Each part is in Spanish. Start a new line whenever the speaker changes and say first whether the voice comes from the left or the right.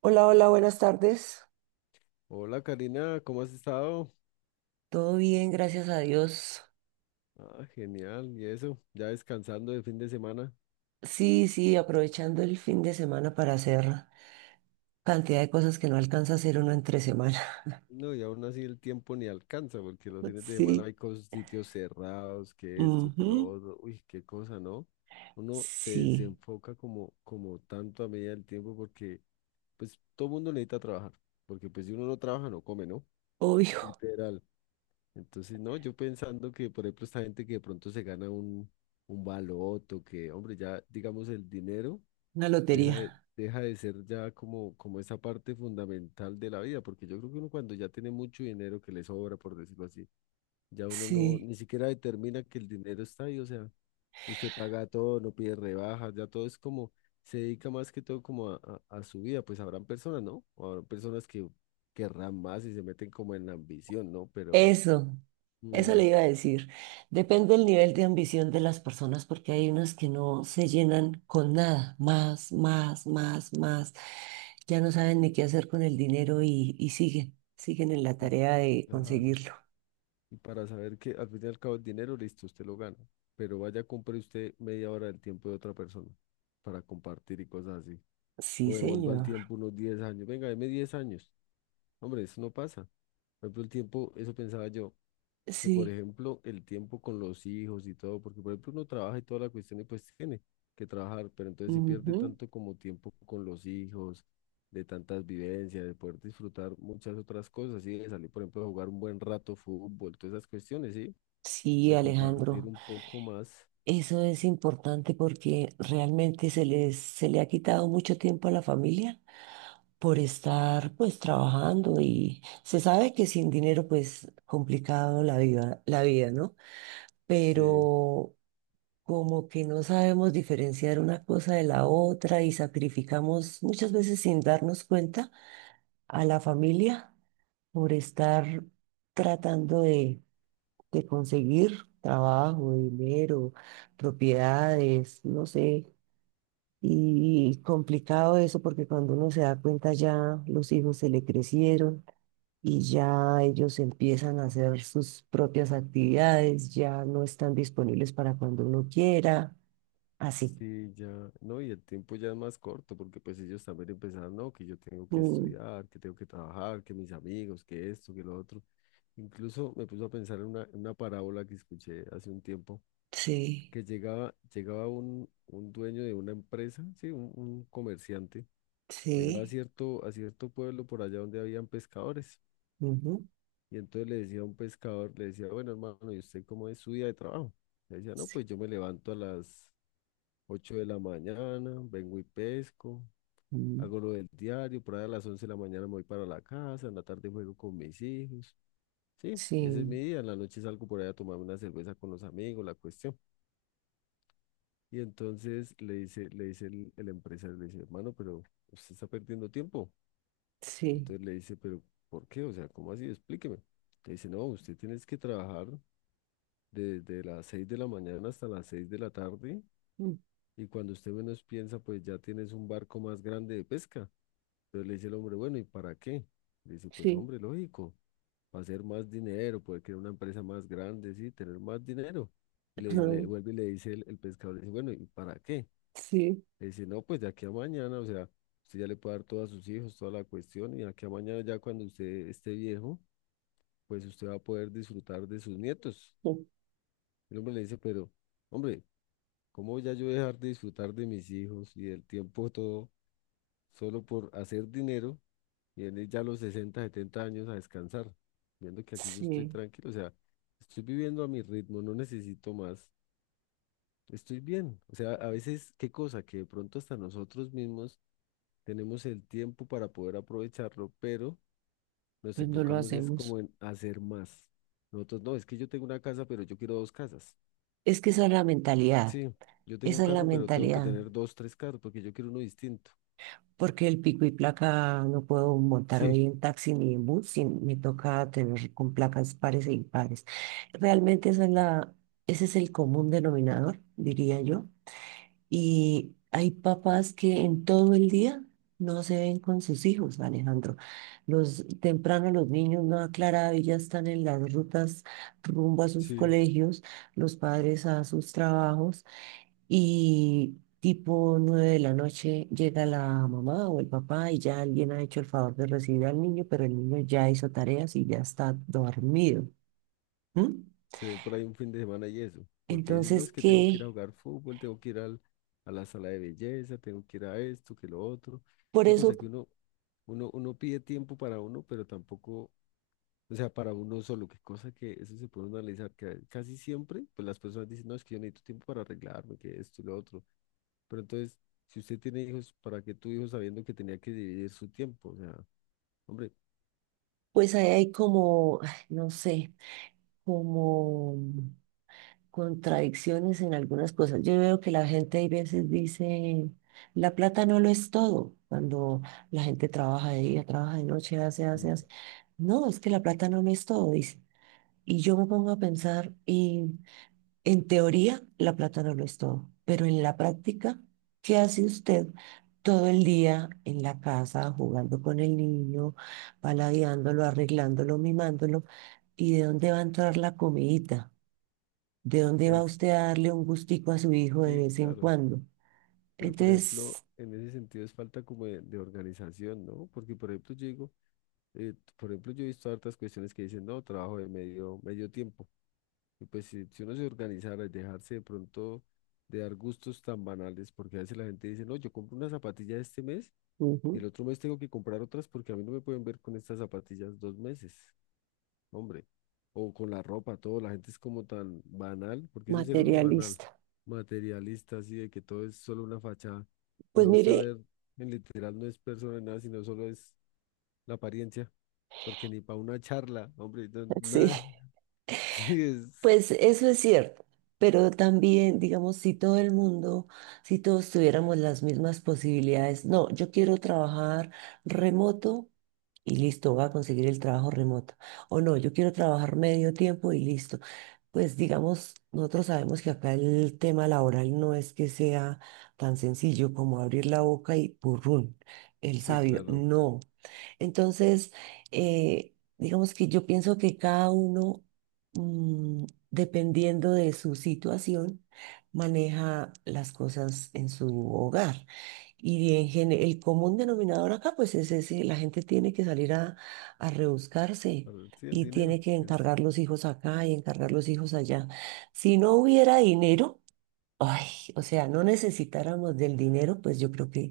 right: Hola, hola, buenas tardes.
left: Hola Karina, ¿cómo has estado?
right: Todo bien, gracias a Dios.
left: Ah, genial, y eso, ya descansando de fin de semana.
right: Sí, sí, aprovechando el fin de semana para hacer cantidad de cosas que no alcanza a hacer uno entre semana.
left: No, y aún así el tiempo ni alcanza, porque los fines de semana
right: Sí.
left: hay sitios cerrados, que esto, que lo
right: Ujú.
left: otro, uy, qué cosa, ¿no? Uno se
right: Sí,
left: desenfoca como tanto a medida del tiempo, porque pues todo mundo necesita trabajar, porque pues si uno no trabaja, no come, ¿no?
right: obvio.
left: Literal. Entonces, no, yo pensando que, por ejemplo, esta gente que de pronto se gana un baloto, que, hombre, ya digamos el dinero.
right: Una
left: deja de,
right: lotería.
left: deja de ser ya como, como esa parte fundamental de la vida, porque yo creo que uno cuando ya tiene mucho dinero que le sobra, por decirlo así, ya uno no,
right: Sí.
left: ni siquiera determina que el dinero está ahí, o sea, usted paga todo, no pide rebajas, ya todo es como, se dedica más que todo como a su vida, pues habrán personas, ¿no? O habrán personas que querrán más y se meten como en la ambición, ¿no? Pero,
right: Eso, eso
left: mm,
right: le iba a decir. Depende del nivel de ambición de las personas, porque hay unas que no se llenan con nada, más, más, más, más. Ya no saben ni qué hacer con el dinero y siguen, siguen en la
left: y-
right: tarea de
left: claro.
right: conseguirlo.
left: Y para saber que al fin y al cabo el dinero, listo, usted lo gana. Pero vaya, compre usted media hora del tiempo de otra persona para compartir y cosas así.
right: Sí,
left: O devuelva el
right: señor.
left: tiempo unos 10 años. Venga, deme 10 años. Hombre, eso no pasa. Por ejemplo, el tiempo, eso pensaba yo, que por
right: Sí.
left: ejemplo, el tiempo con los hijos y todo, porque por ejemplo uno trabaja y toda la cuestión y pues tiene que trabajar, pero entonces si pierde
right: Ujú.
left: tanto como tiempo con los hijos, de tantas vivencias, de poder disfrutar muchas otras cosas, y de salir, por ejemplo, a jugar un buen rato fútbol, todas esas cuestiones, ¿sí?
right: Sí,
left: de compartir
right: Alejandro.
left: un poco más.
right: Eso es importante porque realmente se le ha quitado mucho tiempo a la familia por estar pues trabajando y se sabe que sin dinero pues complicado la vida, ¿no?
left: Sí,
right: Pero como que no sabemos diferenciar una cosa de la otra y sacrificamos muchas veces sin darnos cuenta a la familia por estar tratando de conseguir trabajo, dinero, propiedades, no sé. Y complicado eso porque cuando uno se da cuenta ya los hijos se le crecieron y ya ellos empiezan a hacer sus propias actividades, ya no están disponibles para cuando uno quiera, así.
left: sí, ya, no, y el tiempo ya es más corto porque pues ellos también empezaron, no, que yo tengo que
right: Mm,
left: estudiar, que tengo que trabajar, que mis amigos, que esto, que lo otro. Incluso me puso a pensar en en una parábola que escuché hace un tiempo,
right: sí,
left: que llegaba un dueño de una empresa, sí, un comerciante, llegaba
right: sí.
left: a cierto pueblo por allá donde habían pescadores.
right: Ujú.
left: Y entonces le decía a un pescador, le decía, bueno, hermano, ¿y usted cómo es su día de trabajo? Le decía, no,
right: Sí.
left: pues yo me levanto a las 8 de la mañana, vengo y pesco,
right: Mm.
left: hago lo del diario, por ahí a las 11 de la mañana me voy para la casa, en la tarde juego con mis hijos. Sí, ese es
right: Sí,
left: mi día, en la noche salgo por ahí a tomarme una cerveza con los amigos, la cuestión. Y entonces le dice el empresario, le dice, hermano, pero usted está perdiendo tiempo.
right: sí.
left: Entonces le dice, pero ¿por qué? O sea, ¿cómo así? Explíqueme. Le dice, no, usted tiene que trabajar desde las 6 de la mañana hasta las 6 de la tarde,
right: Mm.
left: y cuando usted menos piensa, pues ya tienes un barco más grande de pesca. Entonces le dice el hombre, bueno, ¿y para qué? Le dice, pues
right: Sí,
left: hombre, lógico, para hacer más dinero, poder crear una empresa más grande, sí, tener más dinero. Y
right: ajá.
left: le vuelve y le dice el pescador, le dice, bueno, ¿y para qué?
right: Sí.
left: Le dice, no, pues de aquí a mañana, o sea, usted ya le puede dar todo a sus hijos, toda la cuestión, y de aquí a mañana ya cuando usted esté viejo, pues usted va a poder disfrutar de sus nietos.
right: Mm.
left: El hombre le dice, pero, hombre, ¿cómo voy a yo dejar de disfrutar de mis hijos y del tiempo todo solo por hacer dinero y venir ya a los 60-70 años a descansar? Viendo que aquí yo estoy
right: Sí,
left: tranquilo, o sea, estoy viviendo a mi ritmo, no necesito más, estoy bien. O sea, a veces, qué cosa, que de pronto hasta nosotros mismos tenemos el tiempo para poder aprovecharlo, pero nos
right: pues no lo
left: enfocamos es
right: hacemos.
left: como en hacer más. Nosotros, no, es que yo tengo una casa, pero yo quiero dos casas.
right: Es que esa es la mentalidad,
left: Sí, yo tengo un
right: esa es la
left: carro, pero tengo que
right: mentalidad.
left: tener dos, tres carros, porque yo quiero uno distinto.
right: Porque el pico y placa no puedo montar
left: Sí,
right: hoy en taxi ni en bus, me toca tener con placas pares e impares. Realmente ese es el común denominador, diría yo. Y hay papás que en todo el día no se ven con sus hijos, Alejandro. Los temprano los niños no aclarado y ya están en las rutas rumbo a sus
left: sí,
right: colegios, los padres a sus trabajos. Y tipo 9 de la noche llega la mamá o el papá y ya alguien ha hecho el favor de recibir al niño, pero el niño ya hizo tareas y ya está dormido. ¿M?
left: se ve por ahí un fin de semana y eso, porque dicen, no,
right: Entonces,
left: es que tengo que ir a
right: que
left: jugar fútbol, tengo que ir al- a la sala de belleza, tengo que ir a esto, que lo otro,
right: por
left: qué
right: eso,
left: cosa que uno pide tiempo para uno, pero tampoco, o sea, para uno solo, qué cosa que eso se puede uno analizar, que casi siempre, pues las personas dicen, no, es que yo necesito tiempo para arreglarme, que esto y lo otro, pero entonces, si usted tiene hijos, ¿para qué tuvo hijos sabiendo que tenía que dividir su tiempo? O sea, hombre,
right: pues ahí hay como, ay, no sé, como contradicciones en algunas cosas. Yo veo que la gente hay veces dice, la plata no lo es todo, cuando la gente trabaja de día, trabaja de noche, hace, hace,
left: mm,
right: hace. No, es que la plata no lo es todo, dice. Y yo me pongo a pensar, y en teoría la plata no lo es todo, pero en la práctica, ¿qué hace usted todo el día en la casa, jugando con el niño, paladeándolo, arreglándolo, mimándolo? ¿Y de dónde va a entrar la comidita? ¿De dónde va
left: es,
right: usted a darle un gustico a su hijo de
left: sí,
right: vez en
left: claro.
right: cuando?
left: Pero, por ejemplo,
right: Entonces,
left: en ese sentido es falta como de organización, ¿no? Porque, por ejemplo, yo digo, por ejemplo, yo he visto hartas cuestiones que dicen, no, trabajo de medio tiempo. Y pues si uno se organizara y dejarse de pronto de dar gustos tan banales, porque a veces la gente dice, no, yo compro una zapatilla este mes y
right: ujú,
left: el otro mes tengo que comprar otras porque a mí no me pueden ver con estas zapatillas 2 meses hombre. O con la ropa, todo. La gente es como tan banal, porque eso es ser uno banal,
right: materialista.
left: materialista, así de que todo es solo una fachada. Y
right: Pues
left: va usted a
right: mire,
left: ver, en literal no es persona ni nada, sino solo es la apariencia, porque ni para una charla, hombre,
right: sí.
left: nada. Sí,
right: Pues eso es cierto, pero también, digamos, si todos tuviéramos las mismas posibilidades, no, yo quiero trabajar remoto y listo, voy a conseguir el trabajo remoto. O no, yo quiero trabajar medio tiempo y listo. Pues digamos, nosotros sabemos que acá el tema laboral no es que sea tan sencillo como abrir la boca y purrún, el
left: sí,
right: sabio,
left: claro.
right: no. Entonces, digamos que yo pienso que cada uno mm, dependiendo de su situación, maneja las cosas en su hogar. Y en el común denominador acá, pues es ese, la gente tiene que salir a rebuscarse
left: Claro, sí, el
right: y
left: dinero,
right: tiene que
left: que es,
right: encargar los hijos acá y encargar los hijos allá. Si no hubiera dinero, ay, o sea, no necesitáramos del dinero, pues yo creo que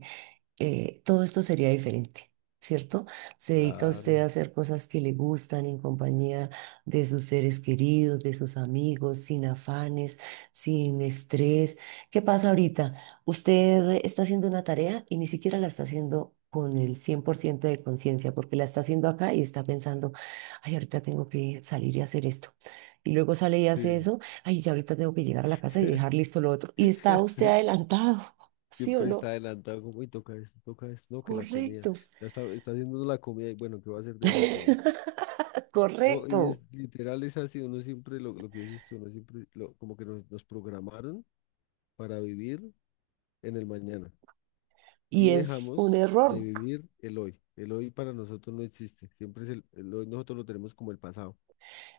right: todo esto sería diferente, ¿cierto? Se dedica usted a
left: claro,
right: hacer cosas que le gustan en compañía de sus seres queridos, de sus amigos, sin afanes, sin estrés. ¿Qué pasa ahorita? Usted está haciendo una tarea y ni siquiera la está haciendo con el 100% de conciencia, porque la está haciendo acá y está pensando, ay, ahorita tengo que salir y hacer esto. Y luego sale y hace
left: sí.
right: eso, ay, ya ahorita tengo que llegar a la casa y dejar listo lo otro. Y está usted
left: Sí,
right: adelantado, ¿sí o
left: siempre está
right: no?
left: adelantado, como, y toca esto, no, que la comida.
right: Correcto.
left: Ya está haciendo la comida y bueno, ¿qué va a hacer de desayuno? No, y es
right: Correcto.
left: literal, es así, uno siempre, lo que dices tú, uno siempre, como que nos programaron para vivir en el mañana y
right: Y es un
left: dejamos de
right: error.
left: vivir el hoy. El hoy para nosotros no existe, siempre es el hoy nosotros lo tenemos como el pasado,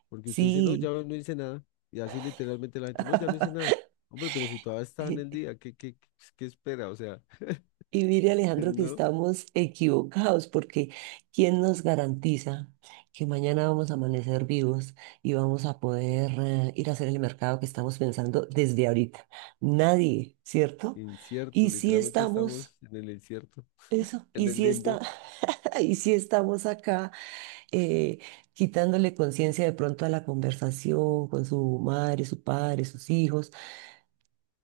left: porque usted dice, no, ya
right: Sí.
left: hoy no hice nada, y así literalmente la gente, no, ya no hice nada. Hombre, pero si todavía está en el día, qué espera? O sea,
right: Y mire, Alejandro, que
left: no,
right: estamos equivocados porque ¿quién nos garantiza que mañana vamos a amanecer vivos y vamos a poder ir a hacer el mercado que estamos pensando desde ahorita? Nadie, ¿cierto?
left: incierto,
right: Y si
left: literalmente
right: estamos,
left: estamos en el incierto,
right: eso,
left: en
right: y
left: el
right: si está,
left: limbo.
right: y si estamos acá eh, quitándole conciencia de pronto a la conversación con su madre, su padre, sus hijos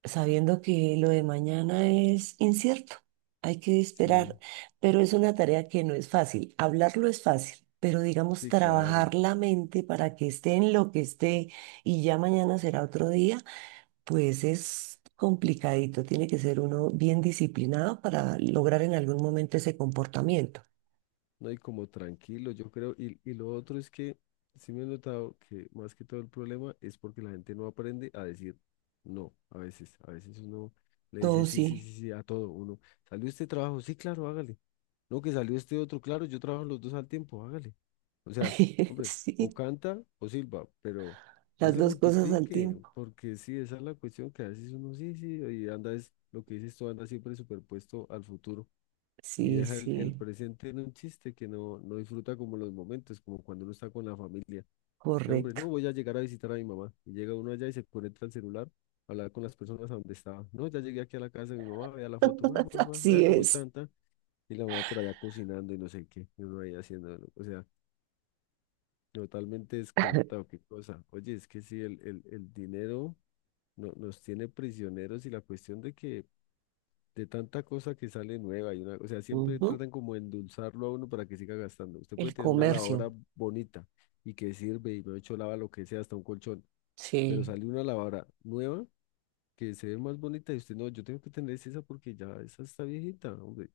right: sabiendo que lo de mañana es incierto, hay que
left: Sí,
right: esperar, pero es una tarea que no es fácil. Hablarlo es fácil, pero digamos
left: sí, claro.
right: trabajar la mente para que esté en lo que esté y ya mañana será otro día, pues es complicadito. Tiene que ser uno bien disciplinado para lograr en algún momento ese comportamiento.
left: No, y como tranquilo, yo creo. Y lo otro es que sí me he notado que más que todo el problema es porque la gente no aprende a decir no. A veces uno le dice
right: Todo
left: sí, sí,
right: sí,
left: sí, sí a todo. Uno, ¿salió este trabajo? Sí, claro, hágale. No, que salió este otro, claro, yo trabajo los dos al tiempo, hágale. O sea, hombre, o
right: sí,
left: canta o silba, pero no
right: las
left: se
right: dos cosas al
left: multiplique,
right: tiempo.
left: porque sí, esa es la cuestión que a veces uno sí, sí, y anda es lo que dices tú, anda siempre superpuesto al futuro y
right: Sí,
left: deja el
right: sí,
left: presente en un chiste que no, no disfruta como los momentos, como cuando uno está con la familia. De hombre, no
right: correcto.
left: voy a llegar a visitar a mi mamá. Y llega uno allá y se conecta al celular, a hablar con las personas a donde estaba. No, ya llegué aquí a la casa de mi mamá, vea la foto, mamá, mamá,
right: Así
left: vea cómo
right: es.
left: están, ta". Y la mamá por allá cocinando y no sé qué, y uno ahí haciendo, ¿no? o sea, totalmente desconectado, qué cosa. Oye, es que sí, el dinero no, nos tiene prisioneros y la cuestión de que de tanta cosa que sale nueva y una, o sea, siempre
right: Ujú.
left: tratan como de endulzarlo a uno para que siga gastando. Usted puede
right: El
left: tener una lavadora
right: comercio.
left: bonita y que sirve y me ha hecho lava lo que sea, hasta un colchón, pero
right: Sí,
left: sale una lavadora nueva que se ve más bonita y usted no, yo tengo que tener esa porque ya esa está viejita, hombre.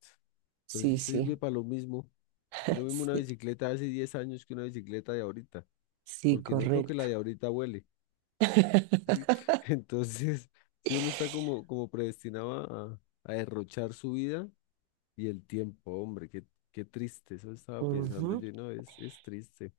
left: Pero
right: sí,
left: si
right: sí.
left: sirve para lo mismo, es lo mismo una
right: Sí,
left: bicicleta de hace 10 años que una bicicleta de ahorita,
right: sí,
left: porque no creo que
right: correcto.
left: la de ahorita huele. ¿Sí? Entonces, si uno está como, como predestinado a derrochar su vida, y el tiempo, hombre, qué triste, eso estaba pensando
right: Ujú.
left: yo, no, es triste.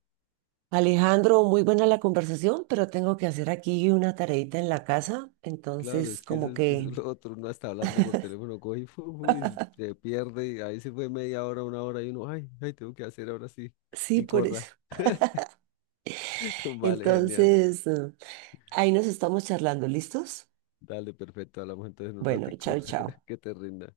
right: Alejandro, muy buena la conversación, pero tengo que hacer aquí una tareita en la casa,
left: Claro,
right: entonces
left: es que
right: como
left: eso
right: que
left: es lo otro, uno está hablando por teléfono, coge y, fu, y se pierde, y ahí se fue media hora, una hora, y uno, ay, ay, tengo que hacer ahora sí,
right: sí,
left: y
right: por eso.
left: corra. Vale, genial.
right: Entonces, ahí nos estamos charlando, ¿listos?
left: Dale, perfecto, hablamos entonces en un
right: Bueno,
left: ratico,
right: chao, chao.
left: que te rinda.